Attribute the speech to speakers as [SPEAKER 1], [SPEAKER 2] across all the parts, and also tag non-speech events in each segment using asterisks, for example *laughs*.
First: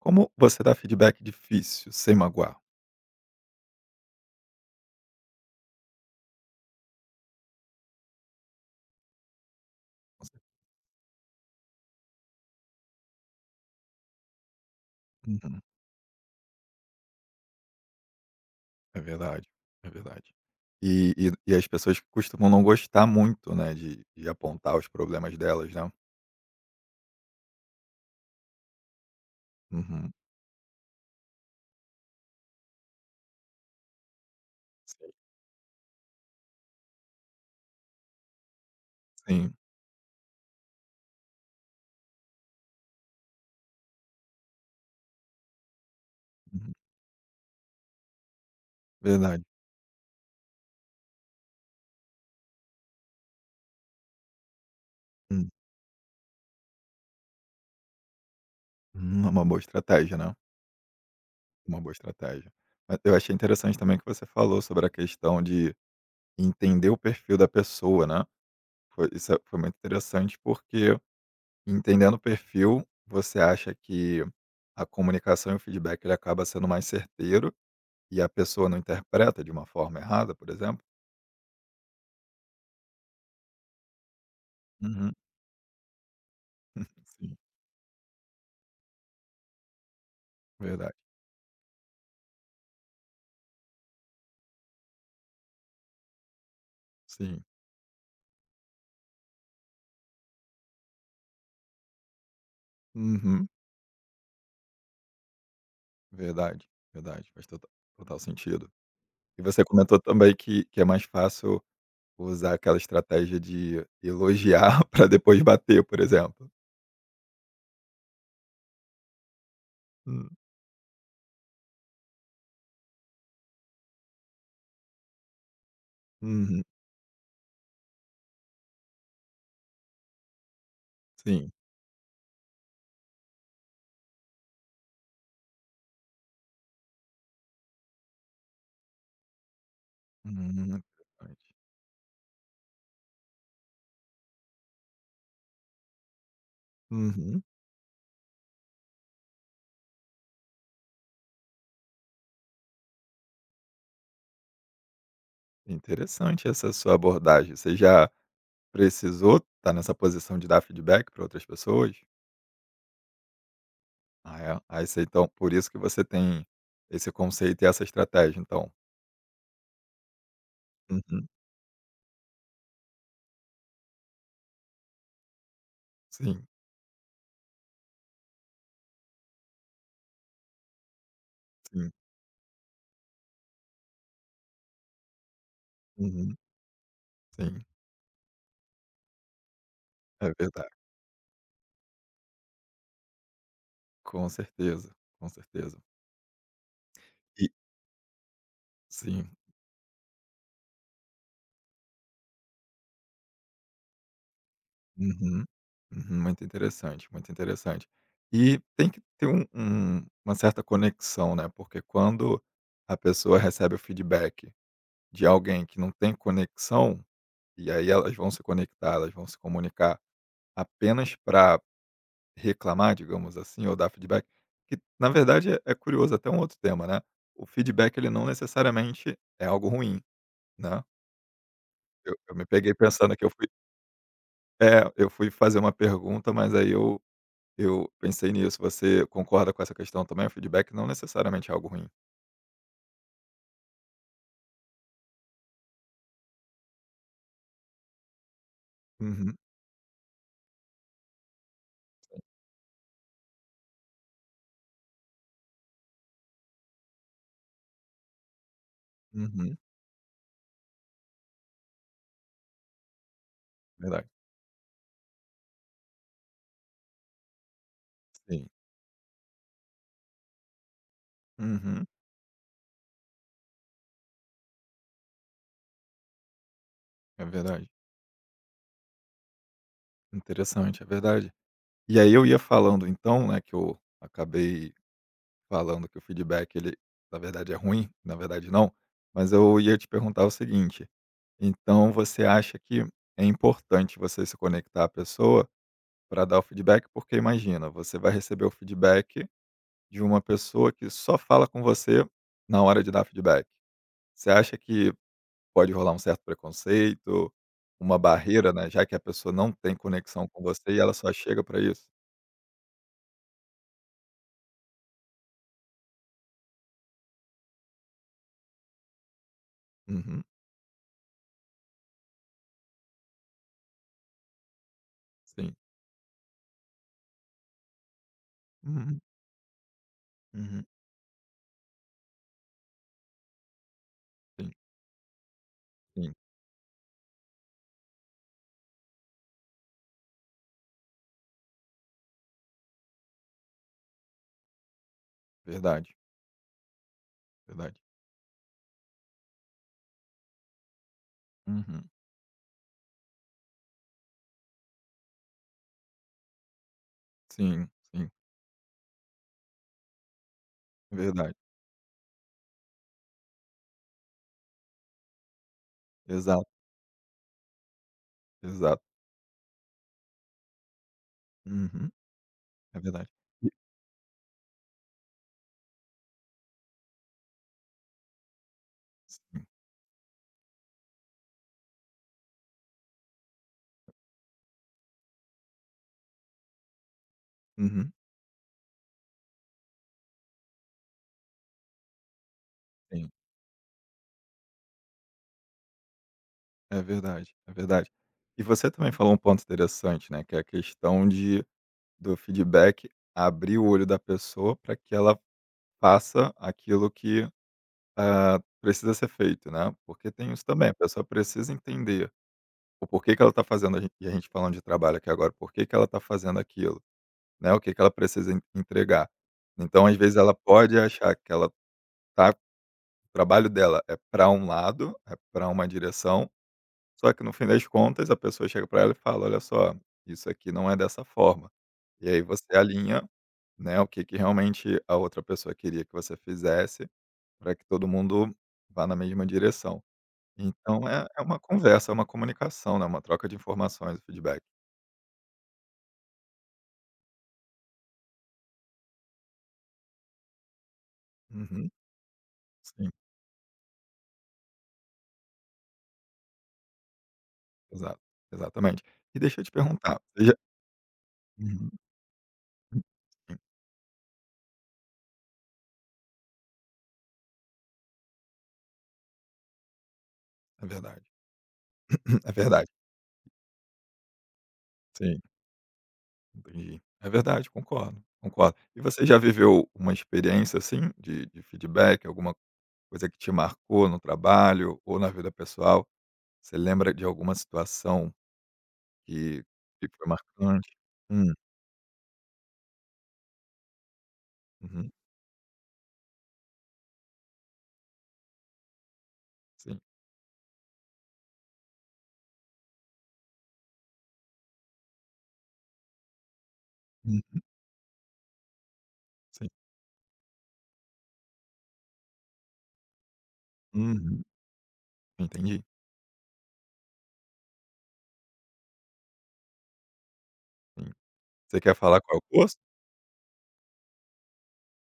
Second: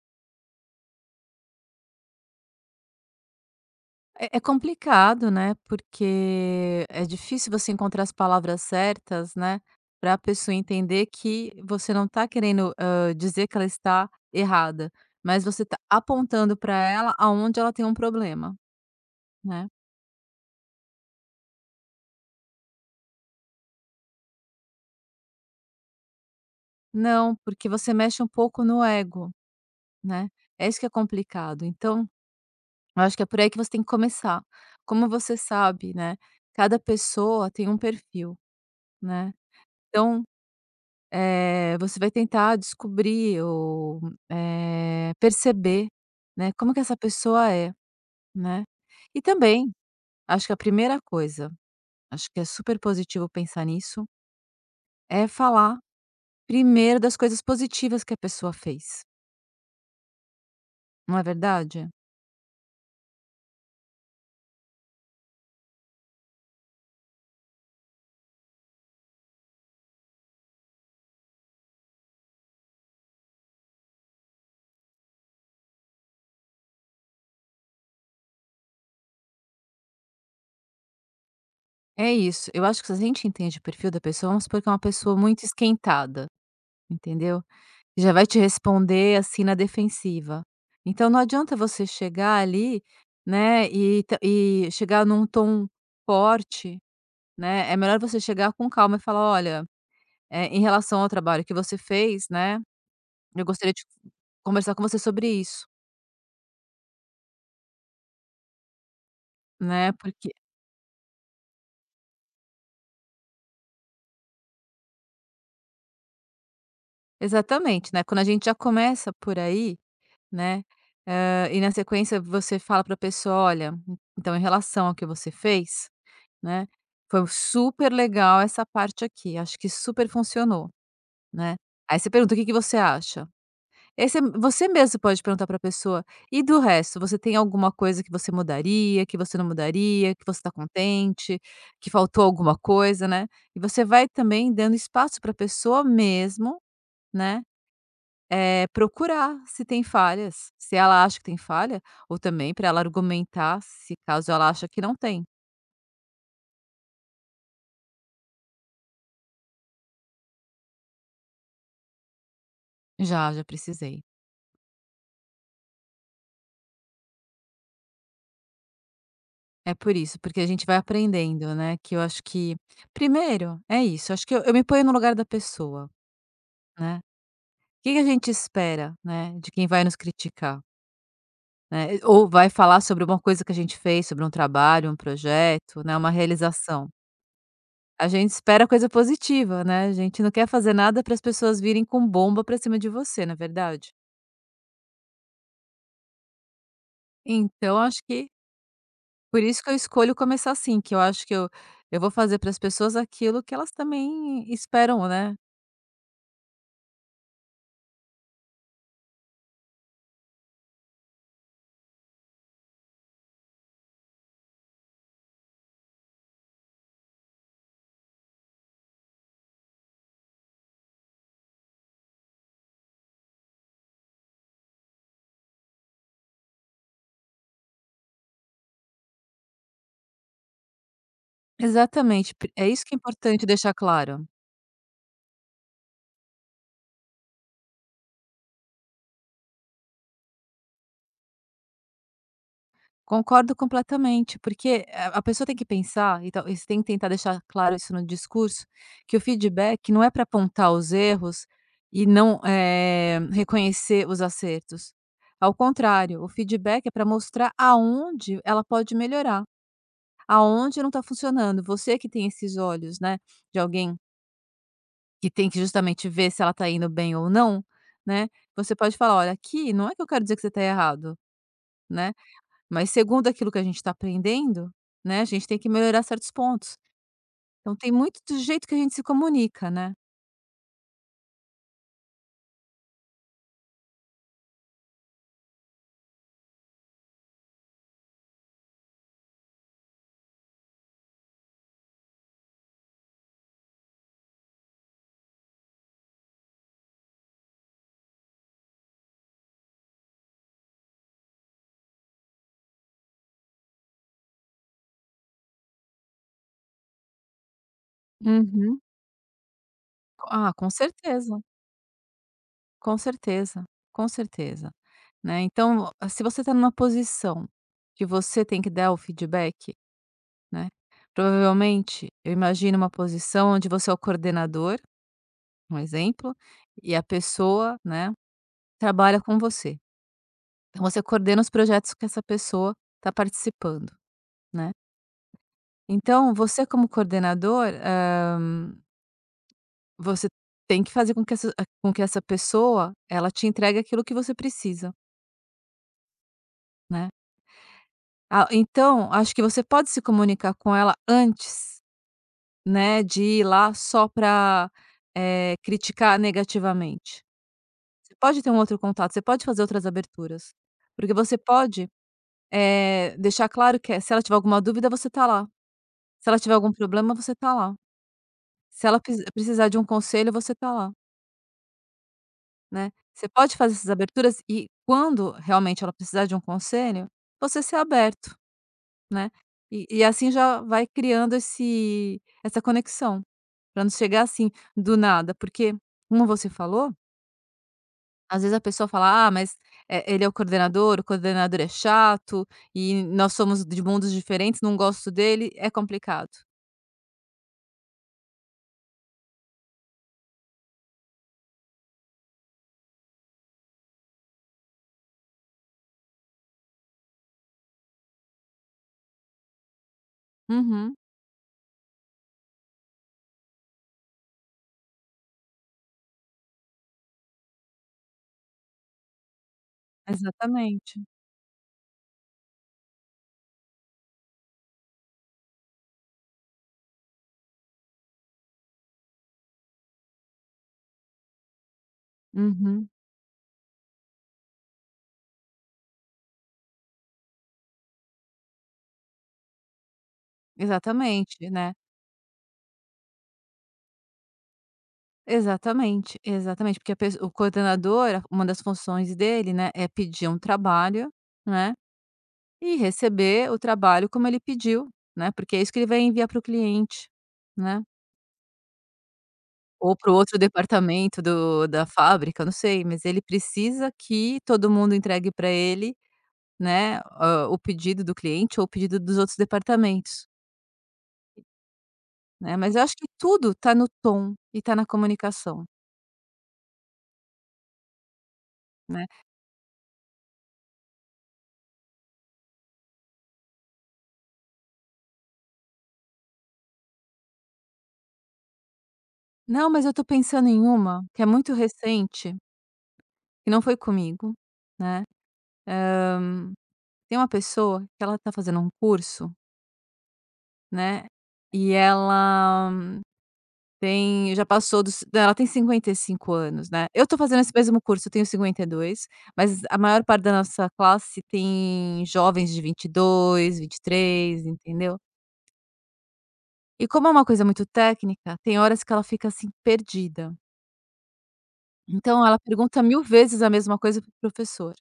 [SPEAKER 1] Como você dá feedback difícil sem magoar?
[SPEAKER 2] É, é complicado, né? Porque é difícil você encontrar as palavras certas, né? Para a pessoa entender que você não está querendo dizer que ela está errada, mas
[SPEAKER 1] Uhum.
[SPEAKER 2] você está apontando para ela aonde ela tem um problema,
[SPEAKER 1] É verdade,
[SPEAKER 2] né?
[SPEAKER 1] é verdade. E as pessoas costumam não gostar muito, né, de apontar os problemas delas, né.
[SPEAKER 2] Não, porque você mexe um pouco no ego,
[SPEAKER 1] Uhum.
[SPEAKER 2] né? É isso que é complicado. Então, eu acho que é por aí que você tem que começar. Como
[SPEAKER 1] Sim,
[SPEAKER 2] você sabe, né? Cada pessoa tem um perfil, né?
[SPEAKER 1] sim.
[SPEAKER 2] Então, você vai tentar descobrir ou, perceber, né,
[SPEAKER 1] Uhum.
[SPEAKER 2] como que essa pessoa é, né. E
[SPEAKER 1] Verdade.
[SPEAKER 2] também, acho que a primeira coisa, acho que é super positivo pensar nisso, é
[SPEAKER 1] Hum,
[SPEAKER 2] falar primeiro das coisas positivas que a pessoa fez,
[SPEAKER 1] é uma boa estratégia, né,
[SPEAKER 2] não é
[SPEAKER 1] uma
[SPEAKER 2] verdade?
[SPEAKER 1] boa estratégia. Mas eu achei interessante também que você falou sobre a questão de entender o perfil da pessoa, né. Foi isso foi muito interessante porque entendendo o perfil, você acha que a comunicação e o feedback ele acaba sendo mais certeiro e a pessoa não interpreta de uma forma errada, por exemplo?
[SPEAKER 2] É isso, eu acho que se a gente entende o perfil da pessoa, vamos supor que é uma
[SPEAKER 1] Uhum.
[SPEAKER 2] pessoa muito esquentada,
[SPEAKER 1] *laughs* Sim,
[SPEAKER 2] entendeu? Já vai te responder, assim, na defensiva.
[SPEAKER 1] verdade.
[SPEAKER 2] Então não adianta você chegar ali, né, e ta e chegar num tom forte,
[SPEAKER 1] Sim.
[SPEAKER 2] né, é melhor você chegar com calma e falar: "Olha, em relação ao trabalho que você fez, né, eu
[SPEAKER 1] Uhum.
[SPEAKER 2] gostaria de conversar com você sobre isso",
[SPEAKER 1] Verdade, verdade. Faz total, total sentido. E você
[SPEAKER 2] né,
[SPEAKER 1] comentou
[SPEAKER 2] porque
[SPEAKER 1] também que é mais fácil usar aquela estratégia de elogiar *laughs* para depois bater, por exemplo.
[SPEAKER 2] exatamente, né, quando a gente já começa por aí,
[SPEAKER 1] Hum,
[SPEAKER 2] né, e na sequência você fala para a pessoa: "Olha, então em relação ao que você fez".
[SPEAKER 1] Uhum.
[SPEAKER 2] Né. Foi super legal essa parte aqui, acho que super funcionou,
[SPEAKER 1] Sim.
[SPEAKER 2] né. Aí você pergunta: "O que que você acha?". Você mesmo pode perguntar para a pessoa: "E do resto, você tem alguma coisa que você mudaria, que você não mudaria, que você está
[SPEAKER 1] Uhum.
[SPEAKER 2] contente,
[SPEAKER 1] Interessante.
[SPEAKER 2] que faltou alguma coisa?", né. E você vai também dando espaço para a pessoa mesmo, né,
[SPEAKER 1] Uhum.
[SPEAKER 2] procurar se tem falhas, se ela acha que tem falha, ou também para ela argumentar se caso ela acha que não tem.
[SPEAKER 1] Interessante essa sua abordagem. Você já precisou estar nessa posição de dar feedback para outras pessoas?
[SPEAKER 2] Já, já precisei.
[SPEAKER 1] Ah, é? Aí você então por isso que você tem esse conceito e essa estratégia então?
[SPEAKER 2] É por isso, porque a gente vai
[SPEAKER 1] Uhum.
[SPEAKER 2] aprendendo, né, que eu acho que primeiro, é isso, acho que eu me ponho no lugar da pessoa,
[SPEAKER 1] Sim,
[SPEAKER 2] né. O que que a gente espera, né, de quem vai nos criticar,
[SPEAKER 1] sim.
[SPEAKER 2] né, ou vai falar sobre uma coisa que a gente fez, sobre um trabalho, um projeto, né, uma
[SPEAKER 1] Uhum.
[SPEAKER 2] realização.
[SPEAKER 1] Sim,
[SPEAKER 2] A gente espera coisa positiva, né, a gente
[SPEAKER 1] é
[SPEAKER 2] não quer
[SPEAKER 1] verdade.
[SPEAKER 2] fazer nada para as pessoas virem com bomba para cima de você, na verdade?
[SPEAKER 1] Com certeza, com certeza. E
[SPEAKER 2] Então acho que
[SPEAKER 1] sim.
[SPEAKER 2] por isso que eu escolho começar assim, que eu acho que eu vou fazer para as pessoas aquilo que elas também esperam, né.
[SPEAKER 1] Uhum. Uhum. Muito interessante, muito interessante. E tem que ter um uma certa conexão, né, porque quando a pessoa recebe o feedback de alguém que não tem conexão, e aí elas vão se conectar, elas vão se comunicar apenas para reclamar, digamos assim, ou dar feedback, que na verdade é curioso, até um outro tema, né, o feedback ele não necessariamente é algo ruim, né. Eu
[SPEAKER 2] Exatamente,
[SPEAKER 1] me
[SPEAKER 2] p é
[SPEAKER 1] peguei
[SPEAKER 2] isso que é
[SPEAKER 1] pensando que eu fui
[SPEAKER 2] importante deixar claro.
[SPEAKER 1] é, eu fui fazer uma pergunta, mas aí eu pensei nisso, você concorda com essa questão também? O feedback não necessariamente é algo ruim.
[SPEAKER 2] Concordo completamente, porque a pessoa tem que pensar, então e você tem que tentar deixar claro isso no discurso, que o
[SPEAKER 1] Uhum,
[SPEAKER 2] feedback não é para apontar os erros e não, reconhecer os acertos. Ao contrário, o feedback é para mostrar aonde ela pode melhorar,
[SPEAKER 1] uhum,
[SPEAKER 2] aonde não está funcionando. Você que tem esses olhos, né, de alguém
[SPEAKER 1] verdade,
[SPEAKER 2] que tem que justamente ver se ela está indo bem ou não, né,
[SPEAKER 1] sim.
[SPEAKER 2] você pode falar: "Olha, aqui não é que eu quero dizer que você está errado".
[SPEAKER 1] Uhum,
[SPEAKER 2] Né. Mas segundo aquilo que a gente está aprendendo, né, a gente tem que melhorar certos pontos.
[SPEAKER 1] é verdade.
[SPEAKER 2] Então tem muito do jeito que a gente se comunica, né.
[SPEAKER 1] Interessante, é verdade. E aí eu ia falando então, né, que eu acabei falando que o feedback ele, na verdade, é ruim, na verdade não, mas eu ia te perguntar o seguinte: então você acha que é importante você se conectar à pessoa para dar o feedback? Porque imagina, você vai receber o feedback de uma pessoa que só fala com você na hora de dar feedback. Você acha que pode rolar um certo preconceito, uma barreira, né?
[SPEAKER 2] Uhum.
[SPEAKER 1] Já que a pessoa não tem conexão com
[SPEAKER 2] Ah, com
[SPEAKER 1] você e ela só
[SPEAKER 2] certeza,
[SPEAKER 1] chega para isso?
[SPEAKER 2] com certeza, com certeza, né. Então, se você está numa posição que você tem que dar o feedback,
[SPEAKER 1] Uhum,
[SPEAKER 2] né, provavelmente eu imagino uma posição onde você é o coordenador,
[SPEAKER 1] sim.
[SPEAKER 2] um exemplo, e a pessoa, né,
[SPEAKER 1] Uhum,
[SPEAKER 2] trabalha com você.
[SPEAKER 1] uhum,
[SPEAKER 2] Então você coordena os projetos que essa pessoa está participando,
[SPEAKER 1] sim,
[SPEAKER 2] né.
[SPEAKER 1] sim.
[SPEAKER 2] Então, você como coordenador, você tem que fazer com que essa pessoa, ela te entregue aquilo que você precisa,
[SPEAKER 1] Verdade,
[SPEAKER 2] né.
[SPEAKER 1] verdade.
[SPEAKER 2] Ah, então acho que você pode se comunicar com ela antes,
[SPEAKER 1] Uhum.
[SPEAKER 2] né, de ir lá só para criticar negativamente.
[SPEAKER 1] Sim, sim,
[SPEAKER 2] Você pode ter um outro contato, você pode fazer outras aberturas,
[SPEAKER 1] é
[SPEAKER 2] porque
[SPEAKER 1] verdade.
[SPEAKER 2] você pode, deixar claro que, se ela tiver alguma dúvida, você tá lá. Se ela
[SPEAKER 1] Exato,
[SPEAKER 2] tiver algum problema, você tá lá.
[SPEAKER 1] exato.
[SPEAKER 2] Se ela pis precisar de um conselho, você tá lá.
[SPEAKER 1] Uhum, é
[SPEAKER 2] Né.
[SPEAKER 1] verdade.
[SPEAKER 2] Você
[SPEAKER 1] E
[SPEAKER 2] pode fazer essas aberturas e quando realmente ela precisar de um conselho, você ser aberto, né.
[SPEAKER 1] sim,
[SPEAKER 2] E assim já vai criando esse essa conexão, para não chegar assim, do nada, porque como você falou,
[SPEAKER 1] uhum,
[SPEAKER 2] às vezes a pessoa fala: "Ah, mas, ele é o coordenador é chato e
[SPEAKER 1] sim,
[SPEAKER 2] nós somos de mundos diferentes, não gosto dele", é complicado.
[SPEAKER 1] é verdade, é verdade. E você também falou um ponto interessante, né, que é a questão de do feedback abrir o olho da pessoa para que ela faça aquilo que, ah, precisa ser feito, né, porque tem isso também, a
[SPEAKER 2] Uhum,
[SPEAKER 1] pessoa precisa entender o porquê que ela está fazendo a gen e a gente falando de trabalho aqui agora, por que que ela está fazendo aquilo, né, o que que ela precisa en entregar. Então, às vezes, ela pode
[SPEAKER 2] exatamente.
[SPEAKER 1] achar que ela está trabalho dela é para um lado, é para uma direção, só que no fim das contas a pessoa chega para ela e fala: "Olha só, isso aqui não é dessa forma". E aí você
[SPEAKER 2] Uhum,
[SPEAKER 1] alinha, né, o que que realmente a outra pessoa queria que você fizesse, para que todo mundo vá na mesma direção. Então é uma
[SPEAKER 2] exatamente, né.
[SPEAKER 1] conversa, é uma comunicação, né, uma troca de informações, feedback.
[SPEAKER 2] Exatamente, exatamente, porque a pes o coordenador, uma das funções dele, né, é pedir um trabalho,
[SPEAKER 1] Uhum,
[SPEAKER 2] né, e
[SPEAKER 1] sim,
[SPEAKER 2] receber o trabalho como ele pediu, né, porque é isso que ele vai enviar para o cliente, né,
[SPEAKER 1] exato, exatamente. E deixa eu te
[SPEAKER 2] ou
[SPEAKER 1] perguntar,
[SPEAKER 2] para o
[SPEAKER 1] você já
[SPEAKER 2] outro departamento do
[SPEAKER 1] uhum,
[SPEAKER 2] da fábrica, eu não sei, mas ele
[SPEAKER 1] sim,
[SPEAKER 2] precisa que todo mundo entregue para ele, né, o pedido do cliente ou o pedido dos outros departamentos,
[SPEAKER 1] é verdade, *laughs* é
[SPEAKER 2] né.
[SPEAKER 1] verdade,
[SPEAKER 2] Mas eu acho que tudo está no tom e está na
[SPEAKER 1] sim.
[SPEAKER 2] comunicação,
[SPEAKER 1] Entendi. É verdade, concordo, concordo. E você
[SPEAKER 2] né.
[SPEAKER 1] já viveu uma experiência assim de feedback, alguma coisa que te marcou no trabalho ou na vida pessoal? Você lembra de alguma situação que
[SPEAKER 2] "Não, mas
[SPEAKER 1] que
[SPEAKER 2] eu estou
[SPEAKER 1] foi
[SPEAKER 2] pensando em
[SPEAKER 1] marcante?
[SPEAKER 2] uma que é
[SPEAKER 1] Hum,
[SPEAKER 2] muito recente" que não foi comigo,
[SPEAKER 1] uhum,
[SPEAKER 2] né. Tem uma pessoa que ela tá fazendo um curso,
[SPEAKER 1] sim,
[SPEAKER 2] né, e ela tem já passou dos ela tem 55 anos, né. Eu tô fazendo
[SPEAKER 1] hum,
[SPEAKER 2] esse mesmo curso, eu tenho 52,
[SPEAKER 1] sim,
[SPEAKER 2] mas a maior parte da nossa classe tem jovens de 22,
[SPEAKER 1] uhum,
[SPEAKER 2] 23, entendeu.
[SPEAKER 1] entendi,
[SPEAKER 2] E como é uma coisa muito técnica, tem horas que ela fica, assim, perdida.
[SPEAKER 1] sim. Você quer falar qual é
[SPEAKER 2] Então
[SPEAKER 1] o
[SPEAKER 2] ela
[SPEAKER 1] posto?
[SPEAKER 2] pergunta 1000 vezes a mesma coisa pro professor,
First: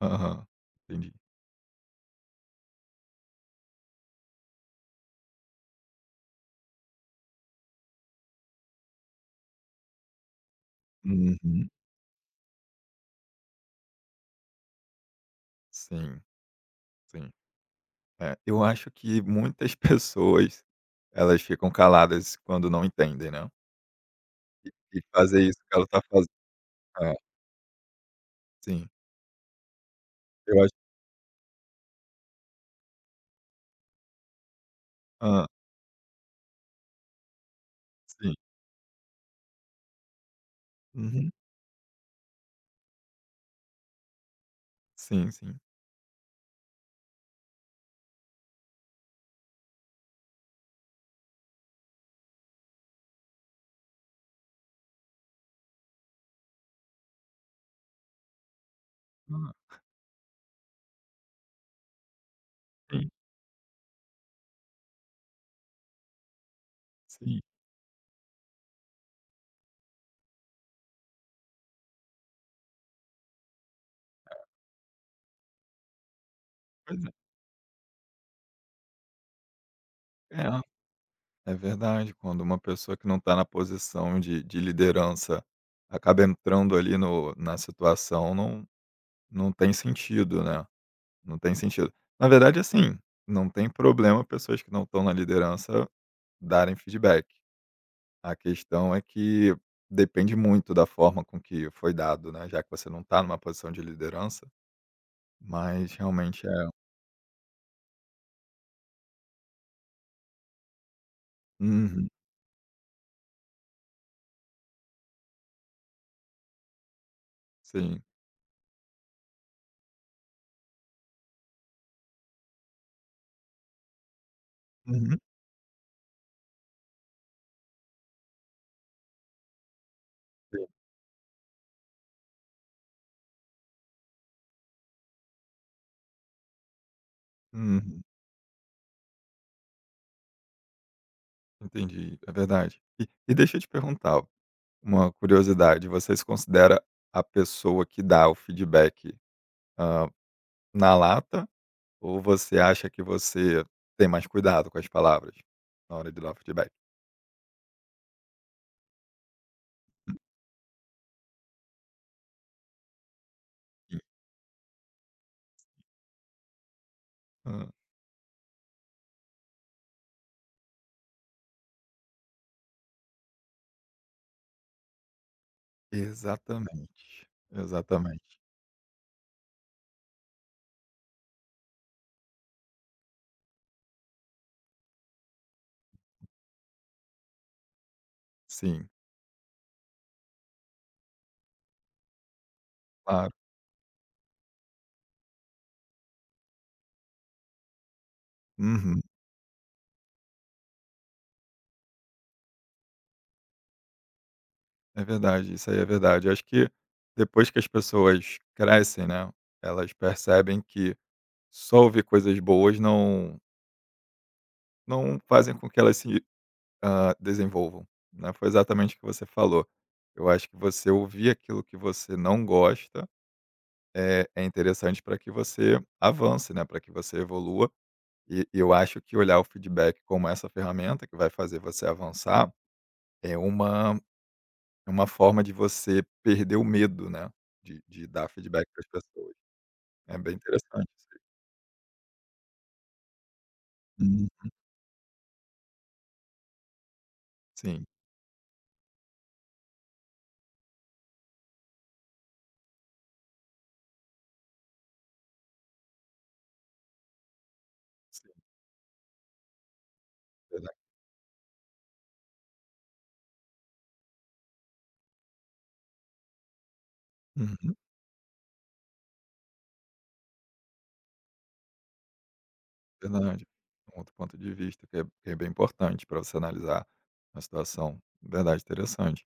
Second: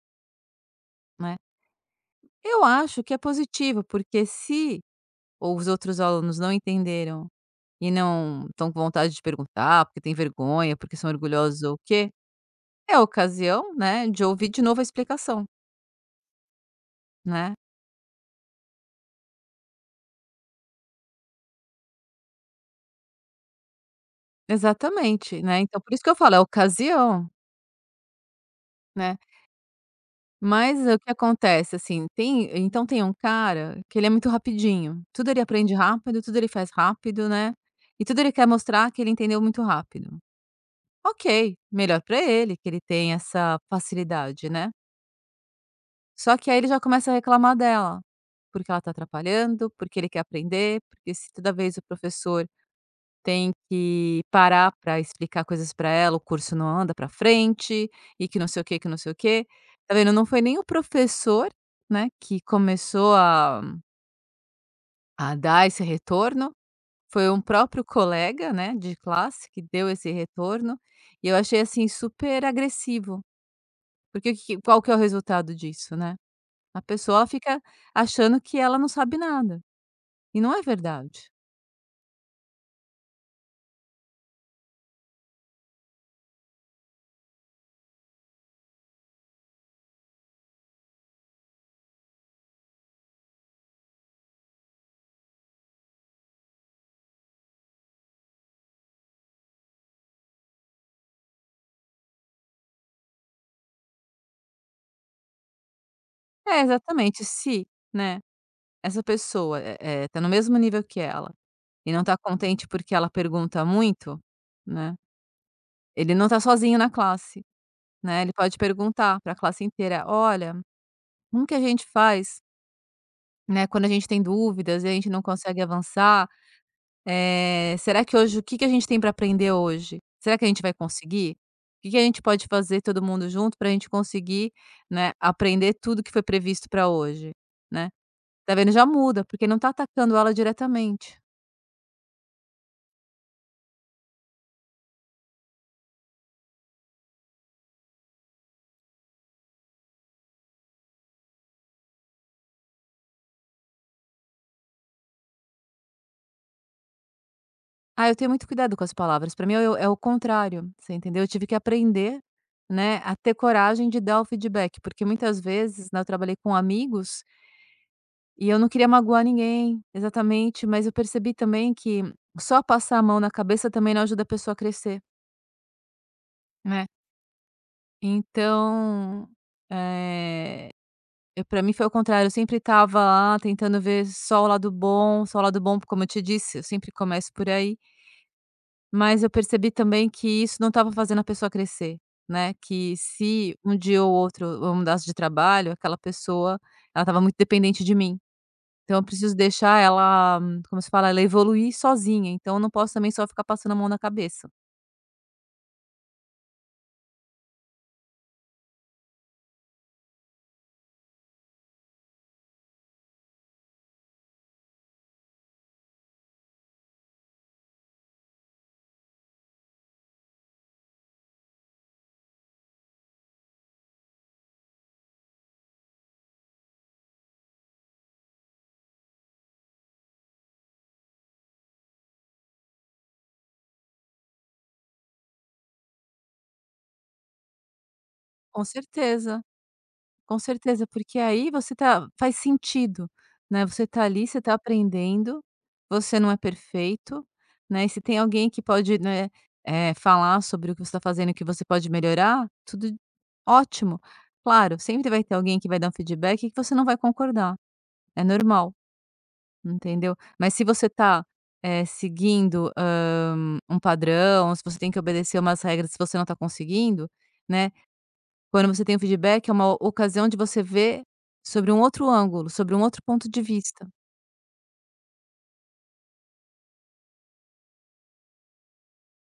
[SPEAKER 1] Aham, entendi.
[SPEAKER 2] né. Eu acho que é positivo, porque se ou os outros alunos não entenderam e não estão com vontade de perguntar, porque tem vergonha, porque são orgulhosos
[SPEAKER 1] Uhum,
[SPEAKER 2] ou o quê, é a ocasião, né, de ouvir de novo a explicação,
[SPEAKER 1] sim, sim.
[SPEAKER 2] né.
[SPEAKER 1] É, eu acho que muitas *laughs* pessoas, elas ficam caladas quando não entendem, né. E fazer
[SPEAKER 2] Exatamente,
[SPEAKER 1] isso
[SPEAKER 2] né,
[SPEAKER 1] que
[SPEAKER 2] então
[SPEAKER 1] ela
[SPEAKER 2] por
[SPEAKER 1] está
[SPEAKER 2] isso que eu falo, é
[SPEAKER 1] é,
[SPEAKER 2] ocasião,
[SPEAKER 1] sim.
[SPEAKER 2] né.
[SPEAKER 1] Eu acho
[SPEAKER 2] Mas o que acontece, assim, tem um cara que ele é muito rapidinho, tudo ele
[SPEAKER 1] hã,
[SPEAKER 2] aprende rápido, tudo ele faz rápido, né, e tudo ele
[SPEAKER 1] sim.
[SPEAKER 2] quer mostrar que ele entendeu muito rápido.
[SPEAKER 1] Uhum.
[SPEAKER 2] Ok, melhor para ele que ele tem essa facilidade, né.
[SPEAKER 1] Sim, sim.
[SPEAKER 2] Só que aí ele já começa a reclamar dela, porque ela está atrapalhando, porque ele quer aprender, porque se toda vez o professor tem que parar para explicar coisas para ela, o curso não anda para frente e que não sei o que, que não sei o que.
[SPEAKER 1] Ah,
[SPEAKER 2] Tá vendo? Não foi nem o professor, né, que
[SPEAKER 1] sim,
[SPEAKER 2] começou a dar esse retorno, foi
[SPEAKER 1] sim.
[SPEAKER 2] um próprio colega, né, de classe que deu esse retorno, e eu achei, assim, super agressivo, porque o que qual que é o resultado disso, né? A
[SPEAKER 1] Pois é.
[SPEAKER 2] pessoa fica achando que ela não sabe nada, e não é
[SPEAKER 1] É,
[SPEAKER 2] verdade.
[SPEAKER 1] é verdade, quando uma pessoa que não tá na posição de liderança acaba entrando ali no na situação, não não tem sentido, né, não tem sentido. Na verdade, assim, não tem problema pessoas que não estão na liderança darem feedback. A questão é que depende muito da forma com que foi dado, né, já que você não tá numa posição de liderança, mas realmente
[SPEAKER 2] É,
[SPEAKER 1] é
[SPEAKER 2] exatamente, se, né, essa pessoa, tá no mesmo nível que ela, e não
[SPEAKER 1] uhum.
[SPEAKER 2] tá contente porque ela pergunta muito, né, ele não tá sozinho na classe,
[SPEAKER 1] Sim.
[SPEAKER 2] né, ele pode perguntar para a classe inteira: "Olha, como que a gente faz, né, quando a gente tem dúvidas e a gente
[SPEAKER 1] Uhum.
[SPEAKER 2] não consegue avançar?". Será que hoje o que que a gente tem para aprender hoje? Será que a gente
[SPEAKER 1] Sim.
[SPEAKER 2] vai conseguir? O que que a gente pode fazer todo mundo junto para a gente conseguir, né, aprender tudo que foi previsto para hoje, né?
[SPEAKER 1] Uhum.
[SPEAKER 2] Tá vendo? Já muda, porque não tá atacando ela diretamente.
[SPEAKER 1] Entendi, é verdade. E deixa eu te perguntar uma curiosidade, você se considera a pessoa que dá o feedback, hã, na lata ou você acha que você tem mais cuidado com as palavras na hora de dar o feedback?
[SPEAKER 2] Ah, eu tenho muito cuidado com as palavras. Para mim é o contrário, você entendeu? Eu tive que aprender, né, a ter coragem de dar o feedback, porque muitas vezes, né, eu trabalhei com amigos
[SPEAKER 1] Hã.
[SPEAKER 2] e eu não queria magoar ninguém, exatamente, mas eu percebi também que só passar a mão na cabeça também não ajuda a pessoa a crescer, né.
[SPEAKER 1] Exatamente, exatamente.
[SPEAKER 2] Então, eh, eu pra mim foi o contrário, eu sempre estava lá tentando ver só o lado bom, só o lado bom, como eu te disse, eu sempre começo por aí,
[SPEAKER 1] Sim,
[SPEAKER 2] mas eu percebi também que isso não estava fazendo a pessoa crescer, né, que
[SPEAKER 1] claro.
[SPEAKER 2] se um dia ou outro eu mudasse de trabalho, aquela pessoa, ela estava muito dependente de mim. Então
[SPEAKER 1] Uhum.
[SPEAKER 2] eu preciso deixar ela, como se fala? Ela evoluir sozinha, então eu não posso também só ficar passando a mão na cabeça.
[SPEAKER 1] É verdade, isso aí é verdade. Eu acho que depois que as pessoas crescem, né, elas percebem que só ouvir coisas boas não não fazem com que elas se, hã, desenvolvam, né. Foi exatamente o que você falou. Eu acho que você ouvir aquilo que você não gosta é interessante para que você avance, né, para que você evolua. E eu acho que olhar o feedback como essa ferramenta que vai fazer você avançar é uma é uma forma de você perder o medo, né, de dar
[SPEAKER 2] Com
[SPEAKER 1] feedback para as pessoas.
[SPEAKER 2] certeza,
[SPEAKER 1] É bem
[SPEAKER 2] com certeza,
[SPEAKER 1] interessante isso
[SPEAKER 2] porque
[SPEAKER 1] aí.
[SPEAKER 2] aí você tá faz sentido, né, você tá ali,
[SPEAKER 1] Uhum.
[SPEAKER 2] você tá aprendendo, você não é perfeito, né,
[SPEAKER 1] Sim,
[SPEAKER 2] e se tem alguém que pode, né, falar sobre o que você tá fazendo e que você pode melhorar, tudo ótimo. Claro, sempre vai ter alguém que vai dar um feedback e que você não vai concordar, é
[SPEAKER 1] sim,
[SPEAKER 2] normal. Entendeu? Mas se
[SPEAKER 1] verdade.
[SPEAKER 2] você tá, seguindo, um padrão, se você tem que obedecer umas regras, se você não tá conseguindo, né,
[SPEAKER 1] Uhum.
[SPEAKER 2] quando você tem o feedback, é uma ocasião de você ver sobre um outro ângulo, sobre um outro ponto de
[SPEAKER 1] Verdade.
[SPEAKER 2] vista.
[SPEAKER 1] Um outro ponto de vista que é bem importante para você analisar a situação. Verdade, interessante.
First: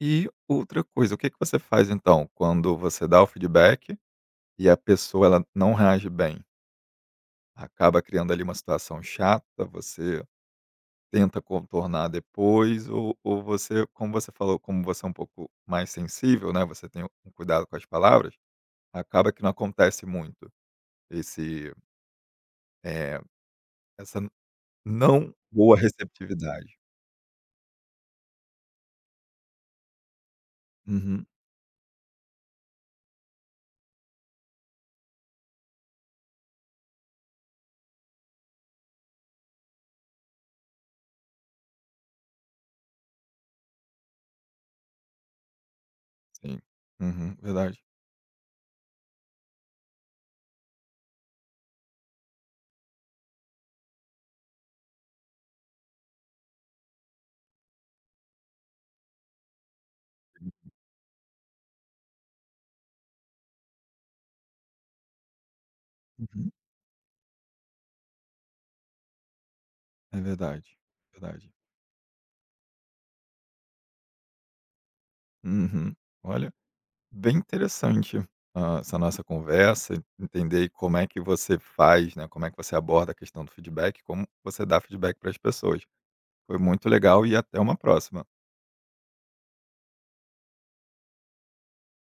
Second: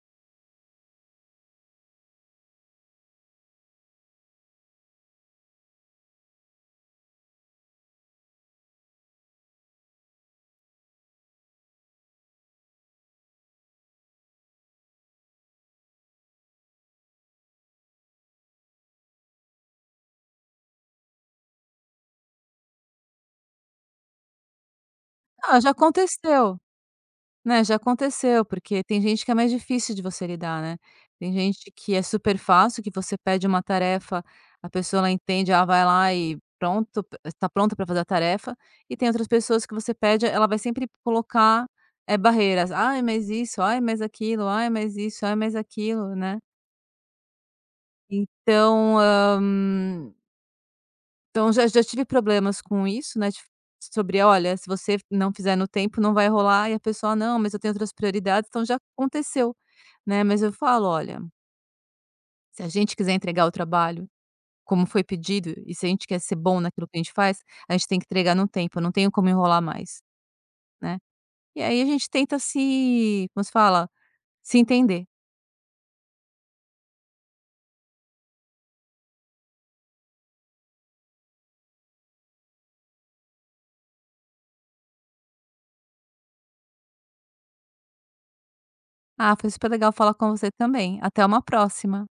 [SPEAKER 1] E outra coisa, o que que você faz, então, quando você dá o feedback e a pessoa ela não reage bem? Acaba criando ali uma situação chata, você tenta contornar depois ou você como você falou, como você é um pouco mais sensível, né, você tem um cuidado com as palavras, acaba que não acontece muito esse, eh, essa não
[SPEAKER 2] "Ah, já
[SPEAKER 1] boa
[SPEAKER 2] aconteceu".
[SPEAKER 1] receptividade.
[SPEAKER 2] Né, já aconteceu, porque tem gente que é mais difícil de você lidar, né.
[SPEAKER 1] Uhum.
[SPEAKER 2] Tem gente que é super fácil, que você pede uma tarefa, a pessoa ela entende, ela vai lá e pronto, está pronta para fazer a tarefa, e tem outras pessoas que você pede, ela vai sempre colocar, barreiras. "Ai, mas isso, ai, mas aquilo, ai, mas isso, ai, mas aquilo", né.
[SPEAKER 1] Sim. Uhum. Verdade.
[SPEAKER 2] Então, então, já tive problemas com isso, né, tipo, sobre: "Olha, se você não fizer no tempo, não vai rolar", e a pessoa: "Não, mas eu tenho outras prioridades", então já aconteceu, né. Mas eu falo: "Olha, se a gente quiser entregar o trabalho como foi pedido e se a gente quer ser
[SPEAKER 1] Uhum.
[SPEAKER 2] bom naquilo que a gente faz, a gente tem que entregar no tempo, eu não tenho como enrolar mais",
[SPEAKER 1] É verdade.
[SPEAKER 2] né.
[SPEAKER 1] Verdade.
[SPEAKER 2] E aí a gente tenta se como se fala? Se entender.
[SPEAKER 1] Uhum. Olha, bem interessante, ah, essa nossa conversa, entender aí como é que você faz, né, como é que você aborda a questão do feedback, como você dá feedback para as pessoas. Foi muito legal e até uma próxima.
[SPEAKER 2] "Ah, foi super legal falar com você também, até uma próxima".